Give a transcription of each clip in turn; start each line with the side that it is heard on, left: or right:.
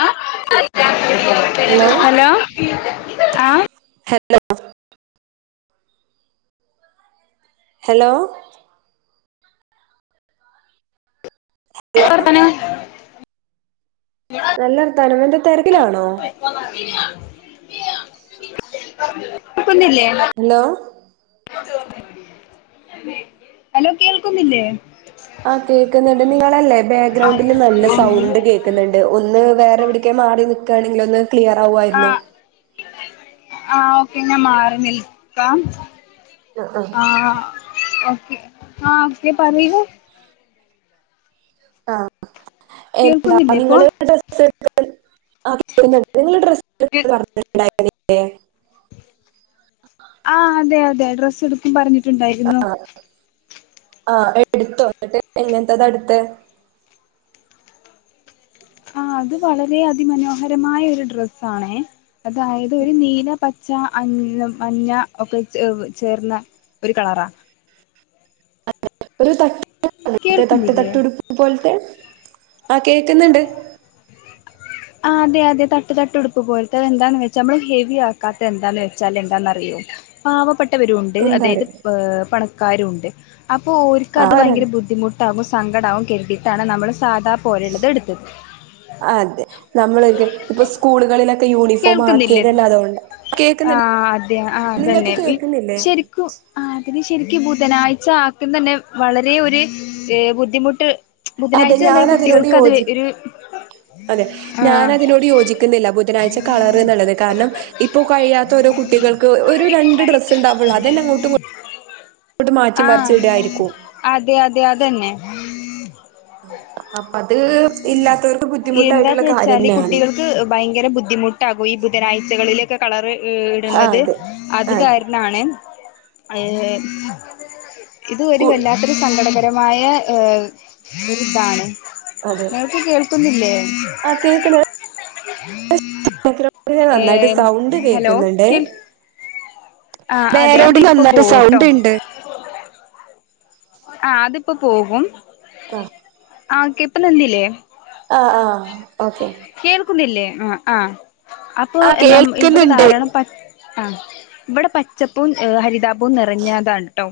left: അ hello ആ
right: ലൊ അ ഹെലോ
left: ത്തവർത്താനം
right: നല്ലർത് താനം എന്ത തെര
left: പൊയ്കോന്നറില്ല [inaudible]
right: അലോ
left: അലോ കേൾക്കുന്നില്ലേ
right: ആ കേക്ക്ന്ന്ണ്ട് നിങ്ങളല്ലേ പെഗ്രൗണ്ടിന്ന് നല്ല സൗണ്ട് കേക്ക്ന്ന്ണ്ട് ഒന്ന് വേറെ എവിട്ക്കെ മാറി നി ക്കാണെങ്കിലൊന്ന് ക്ലിയർ
left: ആ
right: ആവുആയിരുന്നു
left: ആ ഓക്കെ ഞാം മാറി നിൽക്കാം
right: അ ആ
left: ആ നി പറീണ്
right: ആ എയ് എന്താ
left: കേൾക്കുന്നില്ലേ ഇപ്പൊ
right: നിങ്ങള് ഡ്രസ്സ്ട്ത്ത്ണ് [unintelligible] ആ നിങ്ങള് ഡ്രസ്സ്ട്ത് പർഞിട്ട്ണ്ടായി [unintelligible]
left: ആ അതെ അതെ ഡ്രസ്സ് ഇട് ക്കും പറ ണ്ടായിരുന്നോ
right: ആഹ് എടുത്തു വന്നിട്ട് എങ്ങനത്തത എടുത്തെ
left: ആ അത് വളരെ അതിമനോഹരമായ ഒരു ഡ്രസ്സ് ആണേ അതായത് ഒരു നീല പ ച്ച അഞ്ഞ മഞ്ഞ ഒക്കെ ചേർന്ന ഒരു കളറാ
right: ഒരു ത തട്ട്
left: കേൾക്കുന്നില്ലേ
right: തട്ട്ടുപ്പ് പോലെ [unintelligible] ആ കേക്കുന്നുണ്ട്
left: ആ അതെ അതെ തട്ട് തട്ട് ഉടുപ്പ് പോലത്തെ എന്താന്ന് വെച്ചാൽ നമ്മള് ഹെവി ആക്കാത്തത് എന്താന്ന് വെച്ചാൽ എന്താന്നറിയും പാവപ്പെട്ട വരണ്ട്
right: എന്താ
left: അതായത്
right: അറിയോ
left: പണ [unintelligible] കാര്യം ഉണ്ട് അപ്പോൊ ഓൾക്ക് അത്
right: ആ
left: ഭയങ്കര ബുദ്ധിമുട്ടാകും സങ്കടവും കേട്ടിട്ടാണ് നമ്മൾ സാധാ പോലുള്ളത് എടുത്തത്
right: നമ്മൾൊ ഇപ്പൊ സ്കൂളുകളിലൊക്കെ യൂണിഫോം
left: കേൾക്കുന്നില്ലേ
right: ആക്കിയത് തന്നെ അതുകൊണ്ട
left: ആ
right: കേൾക്കുന്നുണ്ട്
left: അതെ ആ
right: നിങ്ങൾക്ക്
left: അതന്നെ
right: കേൾക്കുന്നില്ലേ
left: ശരിക്കും ശരിക്കും ബുധനാഴ്ച ആക്കുന്ന തന്നെ വളരെ ഒരു ബുദ്ധിമുട്ട്
right: അതെ
left: ബുധനാഴ്ച തന്നെ
right: ഞാൻതിനോട്
left: കുട്ടികൾക്ക് അത്
right: യോജി
left: ഒരു
right: അതെ
left: ആ
right: ഞാൻതിനോട് യോജിക്കുന്നില്ല ബുധന ഒരാഴ്ച ാഴച്ച കളർ നല്ലത് കാരണം ഇപ്പൊ കഴിയാത്ത ഓരോ കുട്ടികൾക്ക് ഒരു രണ്ട് ഡ്രസ്സ് ഉണ്ടാവുള്ളു അതന്നെ അങ്ങോട്ടും അങ്ങോട്ട് മാറ്റി
left: ആ
right: മറച്ച് ഇടായിരിക്കും
left: ഉം [unintelligible]
right: അപ്പ അത് ഇല്ലാത്തവർക്ക്
left: എന്താന്ന്
right: ബുദ്ധിമുട്ടായിട്ടുള്ള
left: വെച്ചാല്
right: കാര്യല്ലാണ്
left: കുട്ടികൾക്ക് ഭയങ്കര ബുദ്ധിമുട്ടാകും ഈ ബുധനാഴ്ച കുട്ടികളിലേക്ക് കളർ
right: ആ
left: ഇടുന്നത്
right: അതെ
left: അത്
right: അതെ
left: കാരണാണ് അ ഇത്
right: സ്കൂ
left: വല്ലാത്തൊരു സങ്കടം രമായ ് ഇതാണ് [unintelligible]
right: അതെ
left: നിനക്ക് കേൾക്കുന്നില്ലേ [inaudible]
right: മറ്റ് ഒരാൾക്ക് നന്നായിട്ട്
left: ഏഹ്
right: സൗണ്ട്
left: ഹലോ
right: കേക്കുന്നുണ്ടേ
left: കേൾ ആഹ് അതെ
right: വേറെടിൽ
left: അതിപ്പോ
right: വന്നിട്ട്
left: പോവുട്ടോ
right: സൗണ്ട് ഉണ്ട്
left: ആഹ അതിപ്പോ പോകും
right: ആ
left: ആക്കെ ഇപ്പ നിന്നില്ലേ
right: ആഹ ആഹ
left: കേൾക്കുന്നില്ലേ ആ ആ അപ്പൊ
right: ആഹ്
left: എന്ന ഇവിടെ
right: കേൾക്കുന്നുണ്ട്
left: ധാരാളം പട്ട് ആ ഇവിടെ പച്ചപ്പും ഹരിതാപവും നിറഞ്ഞതാണ് ട്ടോ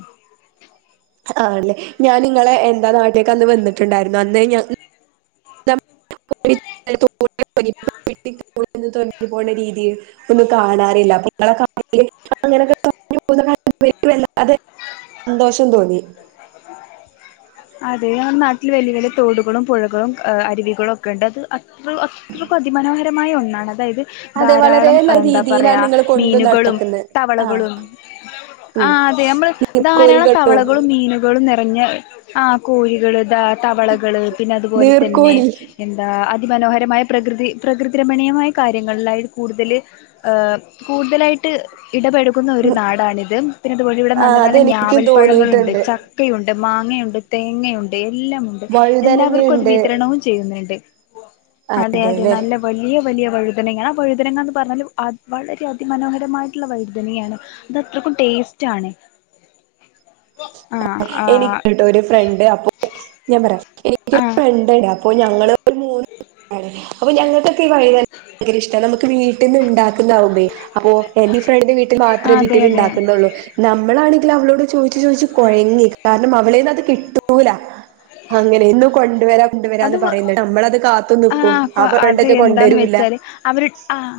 right: ആല്ലേ ഞാൻ നിങ്ങളെ എന്താ നാട്ടിലേക്ക് അന്ന് വന്നിട്ടുണ്ടായിരുന്നു അന്ന് ഞ് നാം ഒ വിൽതാ ഒയവിത് പനിയും പി തിക്ക് പോയി നിന്നും നന്നിരീതില്ല പോണ്ട രീതിയെ ഒന്നും കാണാറില്ല അപ്പൊ ഇങ്ങളെ അപ്പൊ ഇങ്ങനെയൊക്കെ [inaudible] അവർക്ക് വല്ലാതെ സന്തോഷം തോന്നി
left: അതെ ഞമ്മുടെ നാട്ടിൽ വലിയ വലിയ തോടുകളും പുഴകളും അരുവികളും ഒക്കെ ഉണ്ട് അത് അത്ര അത്രക്ക അതിമനോഹരമായ ഒന്നാണ്ത് അതായത്
right: അതെ വളരെ
left: ധാരാളം
right: നല്ല
left: എന്താ
right: രീതിയിലാണ്
left: പറയാ
right: നിങ്ങൾ കൊണ്ടു
left: മീനുകളും
right: നടക്കുന്നത് ആഹ്
left: തവളകളും ആ
right: ഉം
left: അതെ നമ്മൾ ധാരാളം
right: നീർക്കോലികട്ടോ
left: തവളകളും മീനുകളും നിറ കന്നൃയാ ആ കോഴികള് ധാര - തവളകള് പിന്നെ അതുപോലെതന്നെ
right: നീർക്കോലി
left: എന്താ അത് അതി മനോഹരമായ പ്രകൃതി പ്രകൃതി രമണീയമായ കാര്യങ്ങളിലായിത് കൂടുതൽ കൂടുതലായിട്ട് ഇടപെഴുകുന്ന ഒരു നാടാണിത് പിന്നെ അതുവഴി ഇവിടെ നല്ല
right: ആഹ്
left: നല്ല
right: അതെനിക്കും
left: ഞാവൽപ്പഴങ്ങളുണ്ട്
right: തോന്നിയിട്ടുണ്ട്
left: ചക്കയുണ്ട് മാങ്ങയുണ്ട് തേങ്ങയുണ്ടേ എല്ലാം ഉണ്ട് എല്ലാവർക്കും അത്
right: വഴുതനങ്ങയുണ്ട്
left: വിതരണവും ചെയ്യുന്നുണ്ട് അതെ അതെ
right: അതെല്ലേ
left: നല്ല വലിയ വലിയ വഴുതനങ്ങാണ് ആ വഴുതനങ്ങ എന്ന് പറഞ്ഞാല് വളരെ അതിമനോഹരമായിട്ടുള്ള വഴുതനയാണ് അത് അത്രക്കും ടേസ്റ്റ് ആണ് ആഹ് ആഹ്
right: എനിക്ക്ണ്ടൊഒരു ഫ്രണ്ട് അപ്പോ ഞാൻ പറയാം എനിക്ക് ഒരു
left: ആഹ്
right: ഫ്രണ്ട് ഉണ്ട് അപ്പൊ ഞങ്ങള് മൂന്ന് പേരുണ്ട് അപ്പൊ ഞങ്ങക്ക് ഈ വഴുതനങ്ങ ഭയങ്കരഷ്ട നമക്ക് വീ തിന്ന് ഇണ്ടാക്കി നൗമി അപ്പൊ എന്റെ ഫ്രണ്ട് വീട്ടിൽ മാത്രമേ
left: അതെ
right: വീട്ടിൽ
left: അതെ
right: ഉണ്ടാക്കുന്നുള്ളൂ നമ്മളാണങ്കിൽ അവളോട് ചോദിച്ചു ചോദിച്ചു കോഴഞ് അവതളെന്ന് കിട്ടുല അങ്ങനെ ഒന്നും കൊണ്ട് വരാൻ
left: അത്
right: കൊണ്ടുവരാന്ന് പറയുന്നു നമ്മളത് കാത്തു നിക്കും
left: ആഹ് കൊ
right: ആപ്പൊ
left: അത്
right: വണ്ടക്കെ
left: എന്താന്ന്
right: കൊണ്ടുവരൂല്ല
left: വെച്ചാല് അവര് ആഹ്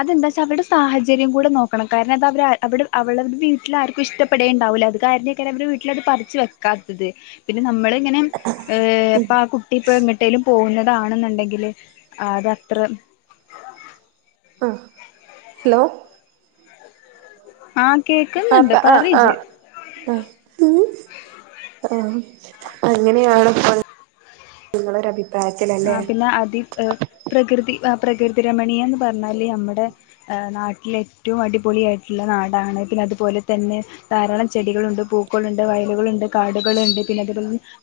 left: അതെന്താച്ചാ അവരുടെ സാഹചര്യം കൂടെ നോക്കണം കാരണം അത് അവര് അവരുടെ വീട്ടിൽ ആർക്കും ഇഷ്ടപ്പെടേണ്ടാവൂല്ല അത് കാരണക്ക അവടെ വീട്ടിൽ അത് പറച്ചു വെക്കാത്തത് പിന്നെ നമ്മള് അങ്ങനെ ഏ ആ കുട്ടി ഇപ്പോ എങ്ങട്ടേലും പൊന്ന കാണുന്നുണ്ടകിൽ അതത്ര
right: ഒ ഹലോ
left: ആഹ്
right: ആപ്പ
left: കേക്കുന്നുണ്ട്
right: ആ്
left: പറയ്
right: ആ
left: ഇജ്ജ്
right: ആഹ് ആ അങ്ങനെയാണ് ഇപ്പത് നിങ്ങളൊരഭി
left: ആ പിന്നെ അതി പ്രകൃതി പ്രകൃതി രമണീയം എന്ന് പറഞ്ഞാല് നമ്മുടെ നാട്ടിലെ ഏറ്റവും അടിപൊളിയായിട്ടുള്ള നാടാണ് പിന്നെ അതുപോലെ തന്നെ ധാരാളം ചെടികളുണ്ട് പൂക്കളുണ്ട് വയലുകളുണ്ട് കാർഡുകളുണ്ട് പിന്നെ അത്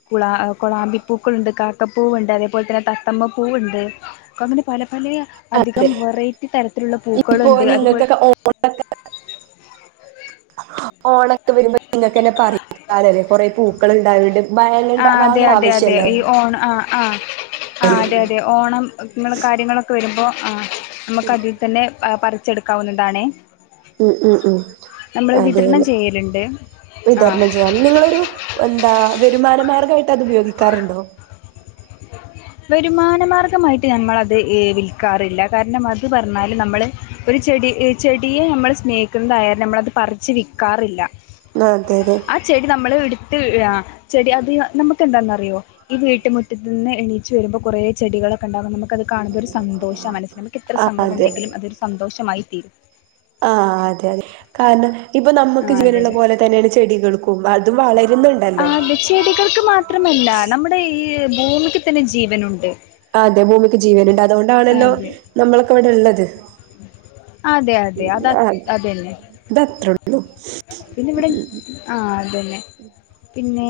left: കുള കുളാമ്പിപ്പൂക്കൾുണ്ട് കാക്കപ്പൂവുണ്ട് അതേ അതു പോലെതന്നെ തത്തമ്മ പൂവുണ്ട് അങ്ങനെ പല വലിയ
right: അതെ
left: അധികം വെറൈറ്റി തരത്തിലുള്ള
right: ഇപ്പൊ
left: പൂക്കളുണ്ട് അതുപോൽ
right: ഓണ ഇ വരുമ്പോ നിങ്ങക്ക്ന്നെ പറാലല്ലേ കൊറെ പൂക്കൾ ഉണ്ടാവണ്ട്
left: ആ
right: വാങ്ങണ്ട
left: അതെ
right: വാങ്ങ
left: അതെ അതെ
right: ആവശ്യല്ലേ
left: ഈ ഓണം ആ ആ ആ അതെ അതെ ഓണം ഇങ്ങനെ കാര്യങ്ങളൊക്കെ വരുമ്പോൾ ആ നമുക്ക് അതിൽ തന്നെ എ ടുക്കാവുന്നണ്ടാണേ
right: ഉം ഉം ഉം
left: വിതരണം
right: അതെല്ലെ
left: ചെയ്യലുണ്ട് ആഹ്
right: വിതരണം ചെയ്യാാം നിങ്ങളൊരു എന്താ ആ വരുമാനമാർഗമായിട്ട് അത് ഉപയോഗിക്കാറുണ്ടോ
left: വരുമാനമാർഗമായിട്ട് ഞമ്മൾത് വിൽക്കാറില്ല കാരണം അത് പറഞ്ഞാൽ നമ്മൾ ഒരു ചെടി ചെടിയെ നമ്മൾ സ്നേഹിക്കുന്നതായാലും നമ്മളത് പറിച്ച് വിൽക്കാറില്ല
right: ആഹ് അതെ അതെ
left: ആ ചെടി നമ്മള് ഇടു ചെടി അത് നമുക്ക്െന്താന്നറിയോ ഈ വീട്ടുമുറ്റത്ത് നിന്ന് എണീ റ്റ് വരുമ്പൾ കുറെ ചെടി കളക്കെ ഉണ്ടാകും നമ നമക്കത് കാണു മ്പോൾ ഒരു സന്തോഷം മനസ്സിന് നമുക്ക് ഇത്ര
right: ആ
left: സഗടം ണ്ടങ്കിലും അതൊരു സന്തോഷമായി തീരും
right: ആഹ അതെ അതെ കാരണം ഇപ്പൊ നമുക്ക്
left: ആഹ് അതെ
right: ജീവനുള്ള പോലെ തന്നെയാണ് ചെടികൾക്കും പോ്പ അതും വള
left: ആത് ചെടികൾക്ക് മാത്രമല്ല നമ്മുടെ ഈ ഭൂമിക്ക് തന്നെ ജീവനുണ്ട്
right: അതെ ഭൂമിക്ക് ജീവനുണ്ട് അതുകൊണ്ടാണല്ലോ
left: അതെ
right: നമ്മളൊക്കെ ഇവിടെ ഉള്ളത് [unintelligible]
left: അതെ അതെ അത
right: അത്
left: അതന്നെ
right: [inaudible]
left: പിന്ന ഇവിടെ ആ അതന്നെ പിന്നെ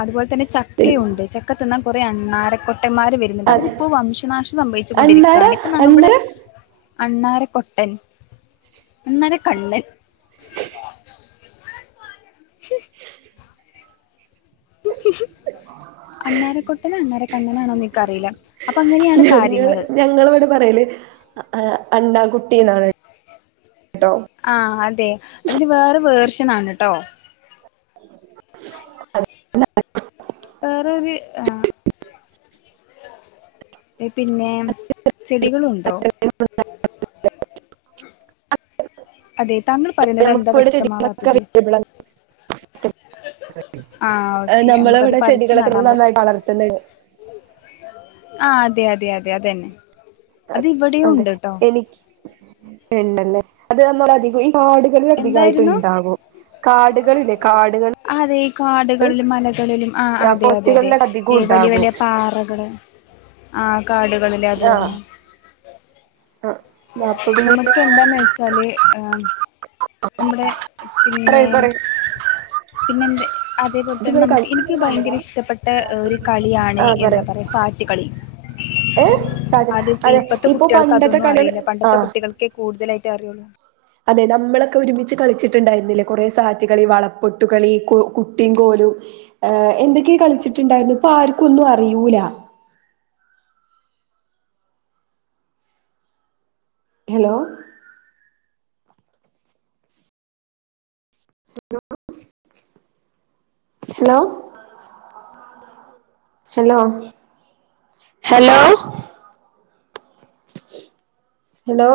left: അതുപോലെ തന്നെ
right: പി
left: ചക്കയുണ്ട് ചക്കതിന്നാൻ കുറെ അണ്ണാര രന്മാര് വരുന്നുണ്ട്
right: അത്
left: അവരിപ്പോൾ വംശനാശം സംഭവിച്ചു
right: അണ്ണാര
left: കൊണ്ടിരിക്കുകയാണ് ഇപ്പൊ നമ്മുടെ
right: അണ്ണാര
left: അണ്ണാര കൊട്ടൻ അണ്ണാര കണ്ണൻ [unintelligible] [unintelligible] അണാരക്കൊട്ടനും അണ്ണാരക്കണ്ണനാണോ എനിക്കറിയില്ല അപ്പൊ അങ്ങനെയാണ് കാര്യങ്ങള്
right: ആ അണ്ണാകുട്ടീന്നാണ്
left: ആ അതെ അതിന് വേറെ വേർഷനാണ്ട്ടോ
right: [unintelligible]
left: വേറൊരു ആ പിന്നെ ചെടികളുണ്ടോ അതെ താങ്കൾ പറയുന്നത്
right: നമുക്ക്
left: എന്താ
right: ഇവിടെ ചെടികളൊക്കെ
left: വ്യക്തമാവാത്തത്
right: അവലബിൾആണ്
left: ആഹ് ഓക്കെ
right: നമ്മൾ
left: നമുക്കത്
right: ഇവിടെ
left: പറിച്ച്
right: ചെടികളൊക്കെ
left: നടാൻ പ
right: നന്നായിട്ടാ വളർത്തുന്നത്
left: ആ അതെ അതെ അതെ അതന്നെ
right: അ
left: അത് ഇവിടെയും
right: അതെ
left: ഉണ്ട് ട്ടോ
right: എനിക്ക് ഇണ്ടല്ലേ അത് നമ്മള അധികം
left: എന്തായിരുന്നു
right: കാടുകളില്ലേ കാടുകൾ
left: അതെ ഈ കാടുകളിലും മലകളിലും ആ അതെ അതെ അതെ
right: ഫോറസ്റ്റുകളിലൊക്കെ അധികം
left: വലിയ
right: ഉണ്ടാകും
left: വലിയ പാറകള് ആ കാടുകളിൽ അതു
right: ആഹ്
left: തന്നെ
right: അപ്പ പിന്ന
left: നമുക്ക് എന്താന്ന് വെച്ചാല് ആ നമ്മുടെ പിന്നെ
right: പറയ് പറയ്
left: പിന്നെന്ത് അതേപോലെ തന്നെ
right: ഇതിങ്ങള് ക
left: നമുക്ക്
right: ഇത്
left: എനിക്ക്
right: ഇങ്ങള്
left: ഭയങ്കര
right: കണ്ടതാ
left: ഇഷ്ടപ്പെട്ട ഒരു കളിയാണ്
right: ആഹ്
left: എന്താ
right: പറയ്
left: പറയാ സാറ്റ് കളി
right: ഏഹ് സാജ
left: അത്
right: അതെ
left: ഇപ്പത്തെ
right: ഇപ്പൊ
left: കുട്ടികൾക്ക്
right: പണ്ടത്തെ
left: അതൊന്നും
right: കളികള്
left: അറിയില്ല ഇവിടതെ
right: ആഹ്
left: കുട്ടികൾക്ക് കൂടുതലായിട്ട് അറിയോള്ളൂ
right: അതെ നമ്മളൊക്കെ ഒരുമിച്ച് കളിച്ചിട്ടുണ്ടായിരുന്നില്ലേ കുറെ സാറ്റ് കളി വളപ്പൊട്ട് കളി കു കുട്ടീൻ കോലും യെ എന്തൊക്കെ കളിച്ചിട്ടുണ്ടായിരുന്നു ഇപ്പൊ ആർക്കും ഒന്നും അറിയൂല hello hello hello hello hello hello